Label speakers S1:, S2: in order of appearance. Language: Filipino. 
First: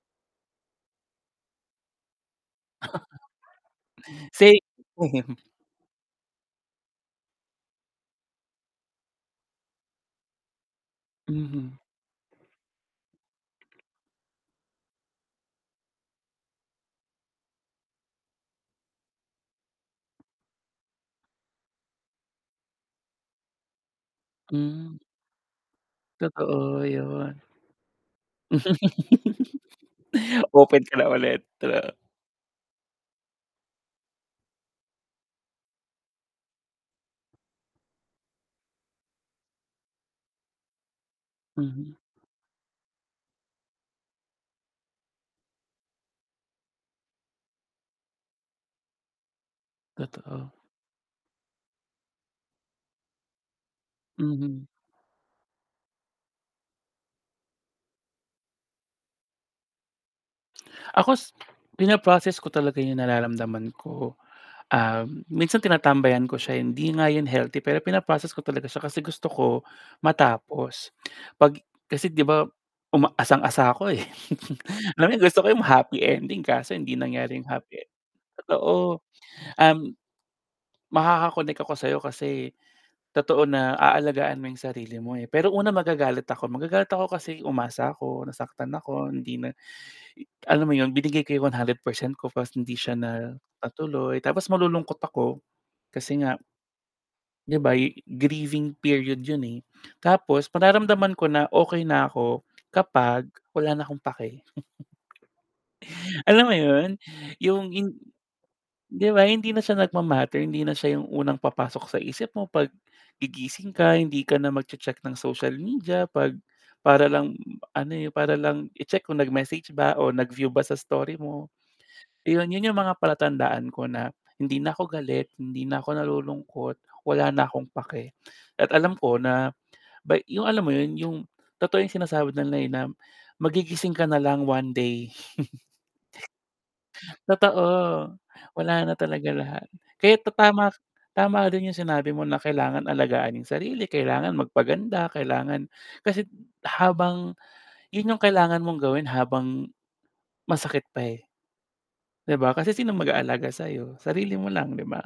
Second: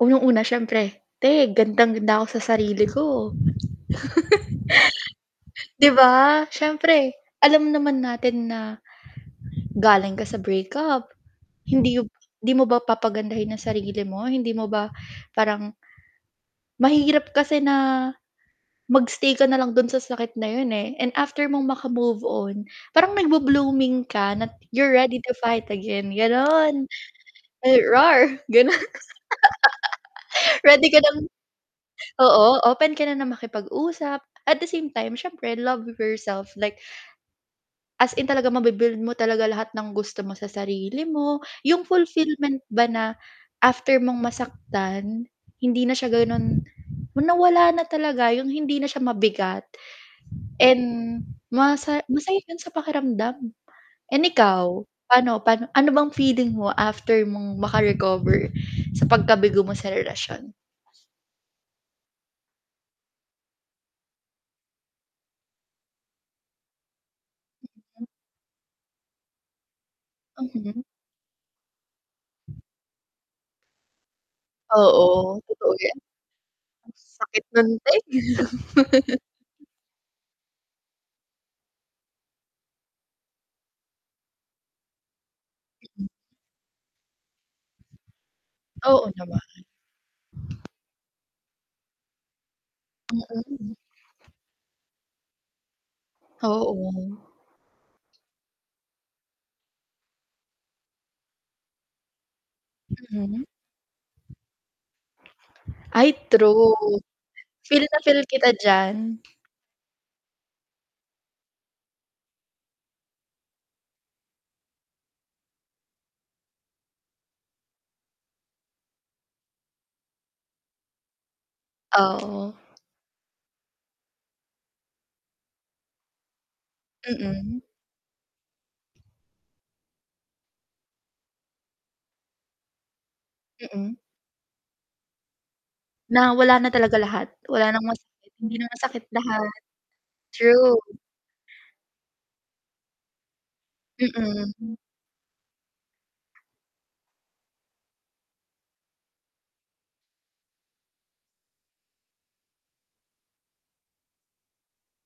S1: Unang-una, siyempre, te, gandang-ganda ako sa sarili ko.
S2: Same to him.
S1: 'Di ba, siyempre alam naman natin na galing ka sa breakup
S2: Mhm.
S1: hindi b 'di mo ba papagandahin ang sarili mo, hindi mo ba parang Mahirap kasi na mag-stay ka na lang do'n sa sakit na 'yon, eh, and after mong maka-move on, parang nagbu-blooming ka na't "You're
S2: Hmm.
S1: ready to fight again," gano'n.
S2: Totoo, 'yon.
S1: "Ay, roar!" gano'n.
S2: Open
S1: Ready
S2: ka
S1: ka
S2: na
S1: ng
S2: ulit, true.
S1: oo, open ka na na makipag usap, at the same time siyempre love yourself like as in talaga mabu-build mo talaga lahat ng gusto mo sa sarili mo, yung
S2: Mhm.
S1: fulfillment ba na after mong masaktan hindi na siya gano'n na wala na talaga, yung hindi na siya mabigat
S2: Totoo.
S1: and masa masaya 'yun sa pakiramdam. And
S2: Mhm.
S1: ikaw, pa'no pa'no ano bang feeling mo after mong maka-recover sa pagkabigo mo sa relasyon?
S2: Ako s pina-process ko talaga yung nararamdaman ko. Ah, minsan tinatambayan ko siya, eh. Hindi nga 'yun healthy pero
S1: Mm.
S2: pina-process ko talaga siya kasi gusto ko,
S1: Mhm.
S2: matapos. 'Pag kasi 'di ba, uma asang-asa ako, eh, alam mo 'yun, gusto
S1: Oo,
S2: ko 'yung
S1: totoo 'yan.
S2: happy ending kaso hindi nangyari
S1: Sakit
S2: yung
S1: no'n
S2: happy e
S1: te.
S2: totoo. Um, makaka-connect ako sa'yo kasi totoo na aalagaan mo yung sarili mo, eh. Pero una,
S1: M
S2: magagalit ako. Magagalit ako kasi umasa ako, nasaktan
S1: Oo
S2: ako, hindi
S1: naman.
S2: na i alam mo 'yon, binigay ko yung 100% ko 'tas hindi siya na
S1: Mm.
S2: natuloy. Tapos malulungkot ako kasi nga
S1: Oo.
S2: 'di ba, yu grieving period 'yun, eh. Tapos 'pag naramdaman ko na okey na ako kapag
S1: Mm.
S2: wala na akong pake.
S1: Ay,
S2: Alam mo 'yon,
S1: true.
S2: yung
S1: Feel
S2: in
S1: na feel kita diyan.
S2: 'di ba, hindi na siya nagma-matter, hindi na siya yung unang papasok sa isip mo 'pag gigising ka, hindi ka na magche-check ng social media 'pag para lang ano, eh, para lang i-check kung nag-message ba o nag-view ba sa story mo. 'Yon,
S1: Oo.
S2: yun yung mga palatandaan ko na hindi na ako galit, hindi na ako nalulungkot, wala na
S1: Mm.
S2: akong pake. At alam ko na by yung alam mo 'yon, yung totoo yung sinasabi nila, eh, na magigising
S1: Mm.
S2: ka na lang one day.
S1: Na wala na talaga lahat,
S2: Totoo.
S1: wala ng masakit, hindi na
S2: Wala na
S1: masakit
S2: talaga
S1: lahat,
S2: lahat. Kaya ta tama k
S1: true.
S2: tama rin yung sinabi mo na kailangan alagaan yung sarili, kailangan
S1: Mm.
S2: magpaganda, kailangan kasi't habang 'yun yung kailangan mong gawin habang, masakit pa, eh. 'Di ba? Kasi sinong mag-aalaga sa'yo, sarili mo lang, 'di ba?